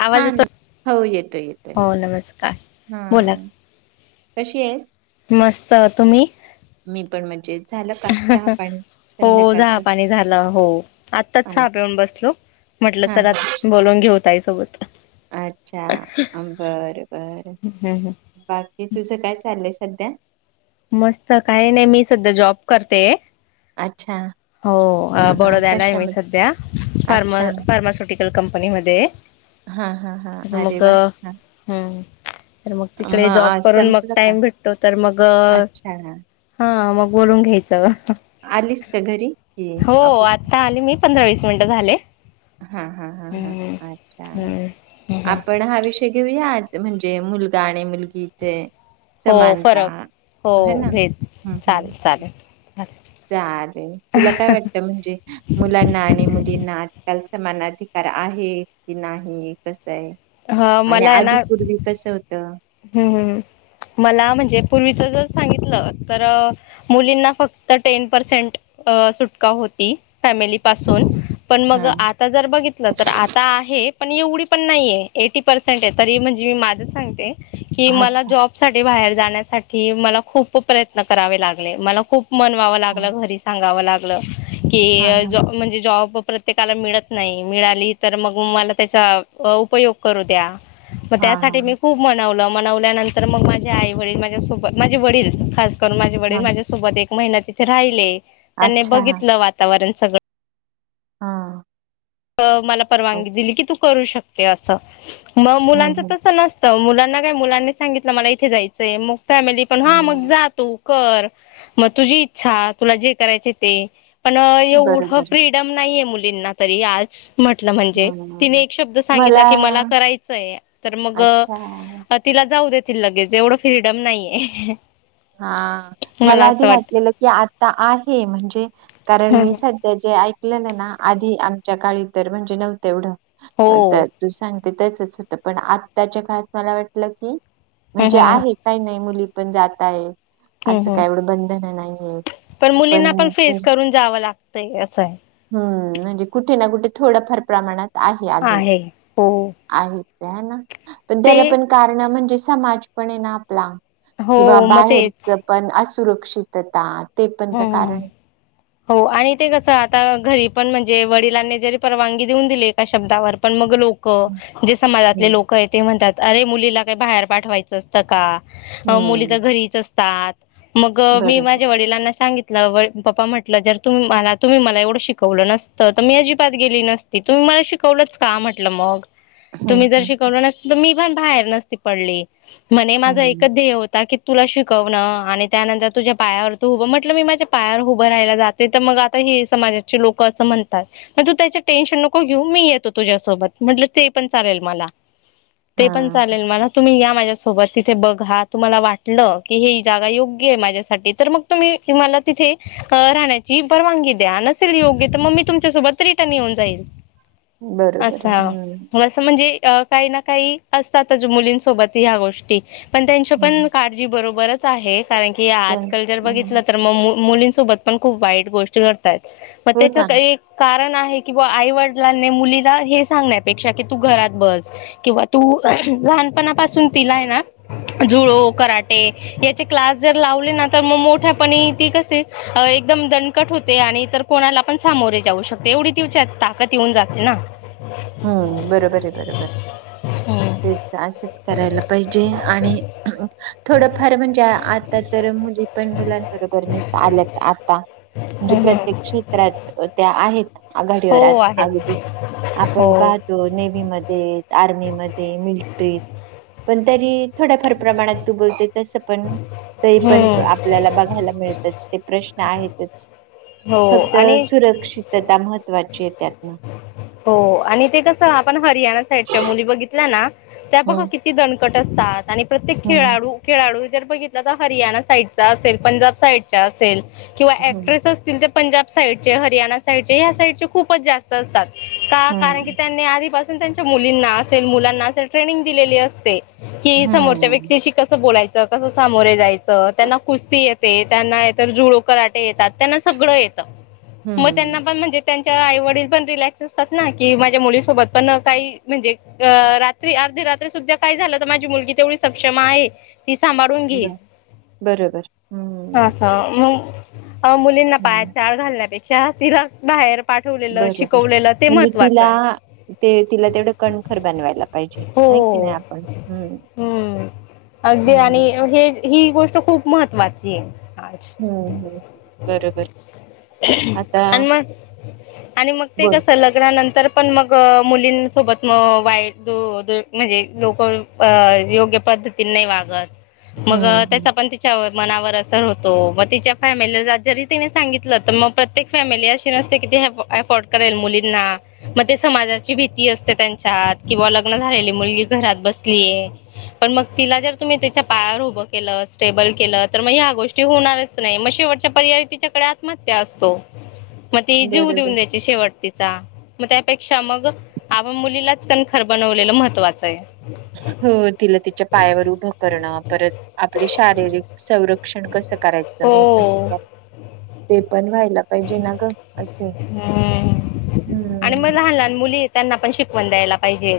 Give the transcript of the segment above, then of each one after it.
आवाज हा येतो ना हो येतोय येतोय हो नमस्कार बोला हम कशी आहेस मस्त तुम्ही मी पण मजेत झालं का चहा पाणी हो चहा संध्याकाळच पाणी झालं हो हा आत्ताच चहा पिऊन बसलो म्हटलं हा चला हा. बोलून घेऊ ताई सोबत अच्छा बर बर हम्म हम्म. बाकी तुझ काय चाललं सध्या मस्त काही नाही मी सध्या जॉब करते अच्छा हो हा हा बडद्याला आहे मी कशामध्ये सध्या फार्मा अच्छा फार्मासुटिक कंपनी मध्ये हा हा हा अरे मग वा हा तर मग तिकडे जॉब मग करून मग संपलं का टाइम भेटतो तर मग अच्छा मग बोलून घ्यायच आलीस का घरी कि हो ऑफिस आता आली मी पंधरा मिनटं झाले हा हा हा ह हम्म अच्छा हम्म हम्म आपण हा विषय घेऊया म्हणजे मुलगा आणि मुलगी इथे हो समानता फरक हो ह ना भेद हम्म चालेल हम्म चालेल चालेल चालेल तुला काय वाटत म्हणजे मुलांना आणि मुलींना ल समान अधिकार आहे की नाही कस ह आणि मला आहे आधी ना पूर्वी कसं होतं हम्म हम् मला म्हणजे पूर्वीच जर सांगितलं तर मुलींना फक्त टेन पर्सेंट अ सुटका होती फॅमिली पासून हं, पण मग हां. आता जर बघितलं तर आता आहे पण एवढी पण नाहीये एटी पर्सेंट आहे तरी म्हणजे मी माझं सांगते कि मला अच्छा, जॉब साठी बाहेर जाण्यासाठी मला खूप प्रयत्न करावे लागले मला खूप म्हनवावं अच्छा. लागलं घरी सांगावं लागलं हां, की हां. ज म्हणजे जॉब प्रत्येकाला मिळत नाही मिळाली तर मग मला त्याचा उपयोग करू द्या मग हां, त्यासाठी मी हां. खूप नवल्यानंतर मग माझे आई वडील माझ्यासोबत माझे वडील खास करून माझे वडील हां. माझ्यासोबत एक महिना तिथे राहिले त्यांनी अच्छा. बघितलं वातावरण सगळं हा मला परवानगी दिली की तू करू शकते असं मग हं, मुलांच हं. तस नसत मुलांना काय मुलांनी सांगितलं मला इथे जायचंय मग फॅमिली पण हा मग हं. जा तू कर मग तुझी इच्छा तुला जे करायचे ते पण एवढं बरोबर. फ्रीडम नाहीये मुलींना तरी आज म्हटलं म्हणजे तिने हं. एक शब्द सांगितला की मला करायचंय तर मग अच्छा. तिला जाऊ देतील लगेच एवढं फ्रीडम नाहीये हा मला आधी असं वाटत वाटलेलं की आता आहे म्हणजे कारण मी सध्या ऐक ना आधी आमच्या काळी तर म्हणजे नव्हत येवढ हो तर तू सांग तेचच होत पण आताच्या काळात मला वाटलं की हम्म म्हणजे हम्म आहे काही नाही मुली पण जातय हम्म असं हम्म काही एवढं बंधन नाहीय आहेत पण मुलींना फेस करून जावं लागतंय असं आहे हम्म म्हणजे कुठे ना कुठे थोडंफार प्रमाणात आहे अजून आहे ना पण ते त्याला पण कारण म्हणजे समाज पण आहे ना आपला हो किंवा मग तेच बाहेरच पण असुरक्षिततात हम् हो आणि ते कस आता घरी पण म्हणजे वडिलांनी जरी परवानगी देऊन दिली एका शब्दावर पण मग लोक जे हम्म समाजातले लोक आहे ते म्हणतात अरे मुलीला काही बाहेर पाठवायचं असतं का मुली तर हम्म घरीच असतात मग मी बरोबर माझ्या वडिलांना सांगितलं पप्पा म्हटलं जर तुम्ही मला तुम्ही मला एवढं शिकवलं नसतं तर मी अजिबात गेली नसती तुम्ही मला शिकवलंच का म्हटलं मग हम्म तुम्ही जर हम्म शिकवलं नसल तर मी पण बाहेर नसती पडली म्हणे माझा हम्म एकच ध्येय होता की तुला शिकवणं आणि त्यानंतर तुझ्या पायावर उभं माझ्या पायावर उभारायला जाते तर मग ही समाजाची लोक म्हणतात मग तु त्याच टेन्शन नको घेऊ मी येतो तुझ्यासोबत म्हटलं ते पण चालेल मला हा ते पण चालेल मला तुम्ही या माझ्यासोबत तिथे बघा तुम्हाला वाटलं की हे जागा योग्य आहे माझ्यासाठी तर मग तुम्ही की मला तिथे राहण्याची परवानगी द्या नसेल योग्य तर मग मी तुमच्यासोबत रिटर्न येऊन जाईल बरोबर असा हम्म असं म्हणजे अ काही ना काही असतातच मुलींसोबत ह्या गोष्टी पण त्यांचची पण हम्म काळजी बरोबरच आहे कारण की त्यांच आजकाल जर बघितलं हम्म तर मुलींसोबत पण खूप वाईट गोष्ट होतायंत मग हो ना त्याच एक कारण किंवा आई वडिलांनी मुलीला हे सांगण्यापेक्षा कि तू घरात बस किंवा तू लहानपणापासून तिलाय ना जुळो कराटे याचे क्लास जर लावले ना तर मग मोठ्या पण ती कसे एकदम दणकट होते आणि तर कोणाला पण सामोरे जाऊ शकते एवढी तिच्यात ताकद येऊन जाते ना हम्म बरोबर आहे बरोबर हम्म. तेच असंच करायला पाहिजे आणि थोडंफार म्हणजे आता तर तर मुली पण मुलांबरोबर नाही चालत आता म्हणजे हम्म. प्रत्येक हम्म. क्षेत्रात त्या आहेत हो आघाडीवर आहेत. आजही हो. आपण पाहतो नेवीमध्ये, आर्मीमध्ये, मिलट्रीत पण तरी थोड्याफार प्रमाणात तू बोलते तसं पण ते पण हम्म. आपल्याला बघायला मिळतच ते प्रश्न आहेतच हो फक्त आणि सुरक्षितता महत्वाची आहे त्यातनं हो आणि ते कसं आपण हरियाणा साईडच्या मुली बघितल्या ना त्या बघा हम्म किती दणकट असतात आणि प्रत्येक हम्म. खेळाडू खेळाडू जर बघितला तर हरियाणा साईडचा असेल पंजाब साईडचा असेल किंवा हम्म. ऍक्ट्रेस असतील ते पंजाब साईडचे हरियाणा साईडचे ह्या साईडचे खूपच जास्त असतात का कारण की हम्म त्यांनी आधीपासून त्यांच्या मुलींना असेल मुलांना असेल ट्रेनिंग दिलेली असते कि समोरच्या हम्म. व्यक्तीशी कसं बोलायच कसं सामोरे जायचं त्यांना कुस्ती येते त्यांना इतर जुळो कराटे येतात त्यांना सगळं येते मगं हम्म. त्यांना पण म्हणजे त्यांच्या आईवडील पण रिल्याक्स असतात ना की माझ्या मुलीसोबत पण काही म्हणजे रात्री अपरात्री अर्ध रात्री सुद्धा काय झालं तर माझी मुलगी तेवढी सक्षम आहे ती सांभाळून ब घेईल बरोबर हम्म हा मगं अ मुलींना पायात हम्म चाळ घालण्यापेक्षा तिला बाहेर पाठवलेलं बरोबर शिकवलेलं ते म्हणजे महत्त्वाचं तिला आहे. ते तिला तेवढं कणखर बनवायला पाहिजे नाही की हो नाही आपण हम्म अगदी आणि हम्म हे ही गोष्ट खूप महत्त्वाची आहे आज हम्म हम्म बरोबर आता आणि मगं, आणि मगं ते बोल कस लग्नानंतर पण मंग मुलींसोबत मगं वाईट म्हणजे लोक योग्य पद्धतीने नाही वागत हम्म मगं हम्म त्याचा पण तिच्यावर- मनावर असर होतो मगं तिच्या फॅमिलीला जरी तिने सांगितलं तर मगं प्रत्येक फॅमिली अशी नसते की अफोर्ड करेल मुलींना मगं समाजाची भीती असते त्यांच्या किंवा लग्न झालेले मुलगी घरात बसलीय पण मगं तिला जर तुम्ही तिच्या पायावर उभं केलं स्टेबल केलं तर मग ह्या गोष्टी होणारच नाही मंग शेवटचा पर्याय तिच्याकडे आत्महत्या असतो मगं ती जीव बरोबर. देऊन द्यायची शेवट त मग त्यापेक्षा मग आं मुलीलाच कणखर बनवलेलं महत्त्वाचं आहे. हो तिला तिच्या पायावर उभं करणं, परत आपली शारीरिक संरक्षण कसं करायचं- आता मेन म्हणजे हो त्या, ते पण व्हायला- पाहिजे ना गं असेय. हम्म. हुं- नि त्यानां पण शिकवन द्यायला पाहीजे,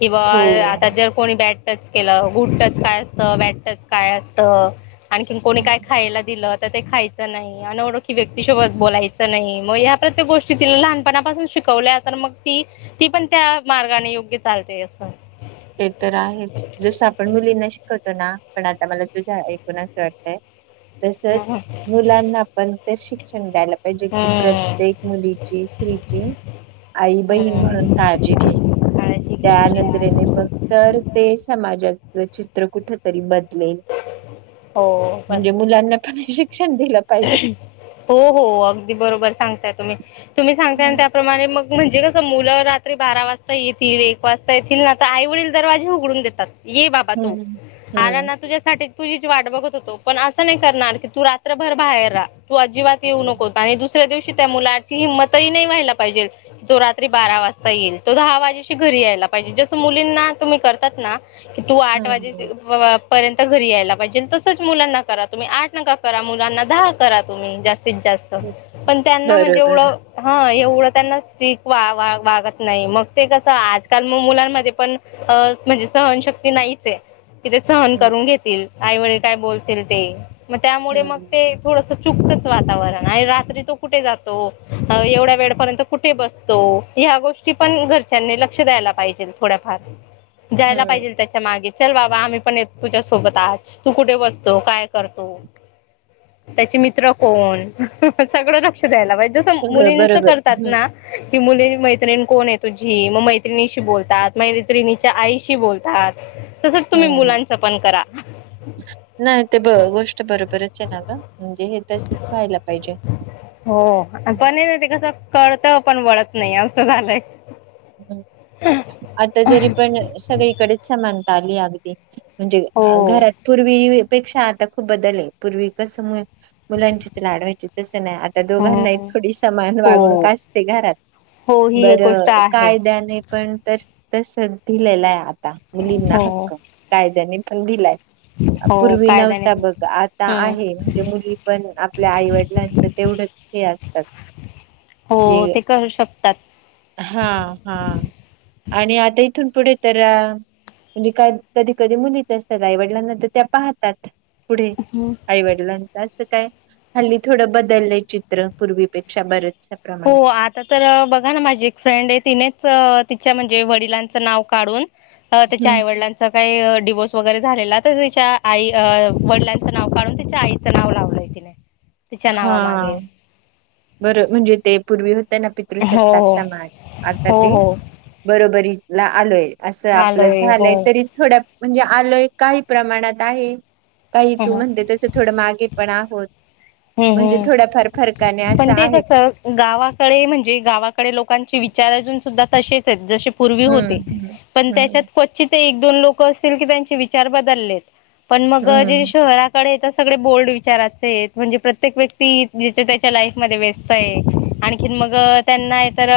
कि हो बाबा आता जर कोणी बॅ- टच केलं गुड टच काय, असतं बॅड टच काय असतं, आणखीन कोणी काय हम्म, खायला दिलं. - ते खायच नाही, अनोळखी व्यक्ती- सोबत बोलायच, नाही मग ह्या प्रत्येक गोष्टी तिला लहानपासून शिकवल्या तर मगं ती -ती पण त्या- मार्गाने योग्य चालते असं- ते तर आहेच, जसं आपण मुलींना शिकवतो ना- पण आता मला तुझ ऐकून असं वाटतय, तसच हम्म मुलांना आपण ते श- शिक्षण द्यायला पाहिजे कि, प्रत्येक मुलीची स्त्रीची- आई बहीण हम्म. म्हणून काळजी घेई- काळजी त्या घ्यायची नजरेने आहे बघतर ते समाजाच चित्र कुठ तरी बद- हो म्हणजे बरोबर मुलांना पण हे शिक्षण दिलं पाहिजे. हों हों अगदी बरोबर सांगताय तुम्ही -तुम्ही सांगता आणि हम्म. त्याप्रमाणे मगं म्हणजे कसं मुलं रात्री बारा वाजता येतील, एक वाजता येतील, ना आता आई वडील दरवाजे उघडूनही देतात. ये बाबा तू हम्म आला ना- हम्म. साठी तूझीच वाट बघत होतो पण असं नाही करणार की तू रात्रभर बाहेर रा- तू अजिबात येऊ नको आणि दुसर्‍या दिवशी- त्या मुलाची हिमत नाही व्हायला पाहिजे क तो रात्री बारा वाजता येईल तो दहा वाजेशी घरी यायला जस मुलींना तुम्ही करतात नां की तू आठ वाजेस हम्म बाबा- पर्यंत घरी यायला पाहिजे. तसच मुलांना करा तुम्ही आठ नका करा, मुलांना दहा करा, तुम्ही जास्त- जास्तीत जास्त. पण त्यांना म्हणजे बरोबर एवढं हां एवढं त्यांना स्ट्रीक्ट वा- वागत नाही मग ते कसं आजकाल मग मुलांमध्ये पण अं- म्हणजे सहशक्ती नाहीचेय ते -सह न हम्म करून घेतील आई -वडील काय बोलतील ते मग त्यामुळे मग हम्म. ते थोडस- चुतच वातावरण. आणि रात्री तो कुठे जातो, एवढ्या वेळपर्यंत कुठे बसतो. ह्या गोष्टी पण घरच्यांनी लक्ष द्यायला पाहिजे थोड्याफार. जायला हम्म पाहिजे त्याच्या मागे चल बाबा आम्ही पण ये- तो तुझ्यासोबत आज तू कुठे बसतो काय करतो. त्याचे मित्र कोण, सगळं- लक्ष द्यायला पाहिजे. जस सगळं मुलींच बरोबर करतात हम्म ना- की मुली मैत्रिणी कोण आहे तुझी, मग मैत्रिणीशी बोलतात, मैत्रिणीच्या आईशी बोलता-. तसंच तुम्ही हम्म. मुलांचं पण करा. नाही ते ब गोष्ट बरोबरच आहे ना गं, म्हणजे हे तसच व्हायला पाहिजे. होः हम्म. आता मी माहितेय कसं कळत पण वळत नाही असं झालंय. हं आता जरी पणं सगळीकडेच समानता आलीये अगदी. म्हणजे आ हो. घरात पूर्वी पेक्षा आता खूप बदलेय आहे पूर्वी कस- मुलांचीच लाढवायची तसं नाही आता दोघांना हं. थोडी समान हो. वागणूक असते घरात हो, ही एक गोष्ट बरं आ- कायद्याने पण तर तस धिलेलं आहे आता मुलींना हो. हक्क कायद्याने- पण दिलाय- [inaudible] पूर्वी कायद्याने नव्हता पण बघा, आता हं. आहे म्हणजे मुली पण आपल्या आईवडिलांचं तेवढंच- ते असतात. हों ते करू शकतात. हां हां आणि आता इथून पुढे तर आं- म्हणजे कध कधी -कधी मुलीच असतात आईवडिलांना तर त्या पाहतात. पुढे हं. आईवडिलां जास्त काय हल्ली थोडं बदललय चित्र पूर्वीपेक्षा बरच हो आता तर बघा ना माझी फ्रेंड आहे तिनेच तिच्या म्हणजे वडिलांचं नाव काढून तिच्या आईवडिलांच काही डिव्होर्स वगैरे झालेला तर तिच्या आई वडिलांचं नाव काढून तिच्या आईचं नाव लावलंय तिने तिच्या हा नावामागे बरं म्हणजे ते पूर्वी होते ना पितृसत्ताक हो. हो, समाज आता हो. ते हो. बरोबरीला आलोय असं आपलं आलोय हो. झालंय तरी थोड्या म्हणजे आलोय काही प्रमाणात आहे काही हं, तू हं. म्हणते तस थोडं मागे पण आहोत म्हणजे थोडाफार फरकाने अस कस गावाकडे म्हणजे गावाकडे लोकांचे विचार अजून सुद्धा तसेच आहेत ज पूर्वी हम्म होते पण त्याच्यात हम्म क्वचित एक दोन लोक असतील की त्यांचे विचार बदललेत पण मग जे हम्म शहराकडे तर सगळे बोल्ड विचाराचे आहेत म्हणजे प्रत्येक व्यक्ती जिच्या त्याच्या लाईफ मध्ये व्यस्त आहे आणखीन मग त्यांना तर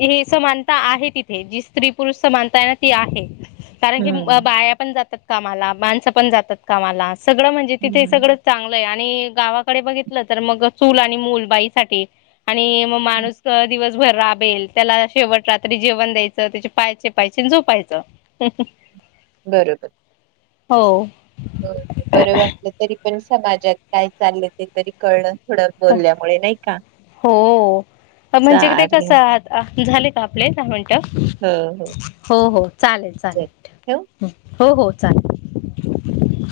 हे स मानता आहे तिथे जी स्त्री पुरुष समानता ना ती आहे कारण की हम्म बाया पण जातात कामाला माणसं पण जातात कामाला सगळं म्हणजे तिथे हम्म सगळं चांगलं आहे आणि गावाकडे बघित तर म चूल आणि मल बाई साठी आणि माणूस दिवस राबेल त्याला शेवट रात्री जेवण द्यायचं त्याचे पाय चेपायचे आणि मग झोपायचं बरोबर हो हो बरं वाटलं तरी पण समाजात काय चाललं ते तरी कळलं थोडं बोलल्यामुळे नाही का हो म्हणजे क ते कसं चालेल आात झाले का आपले दहा मिनिट हो हो चालेल चल ठेवू चालेल. हो हो चालेल.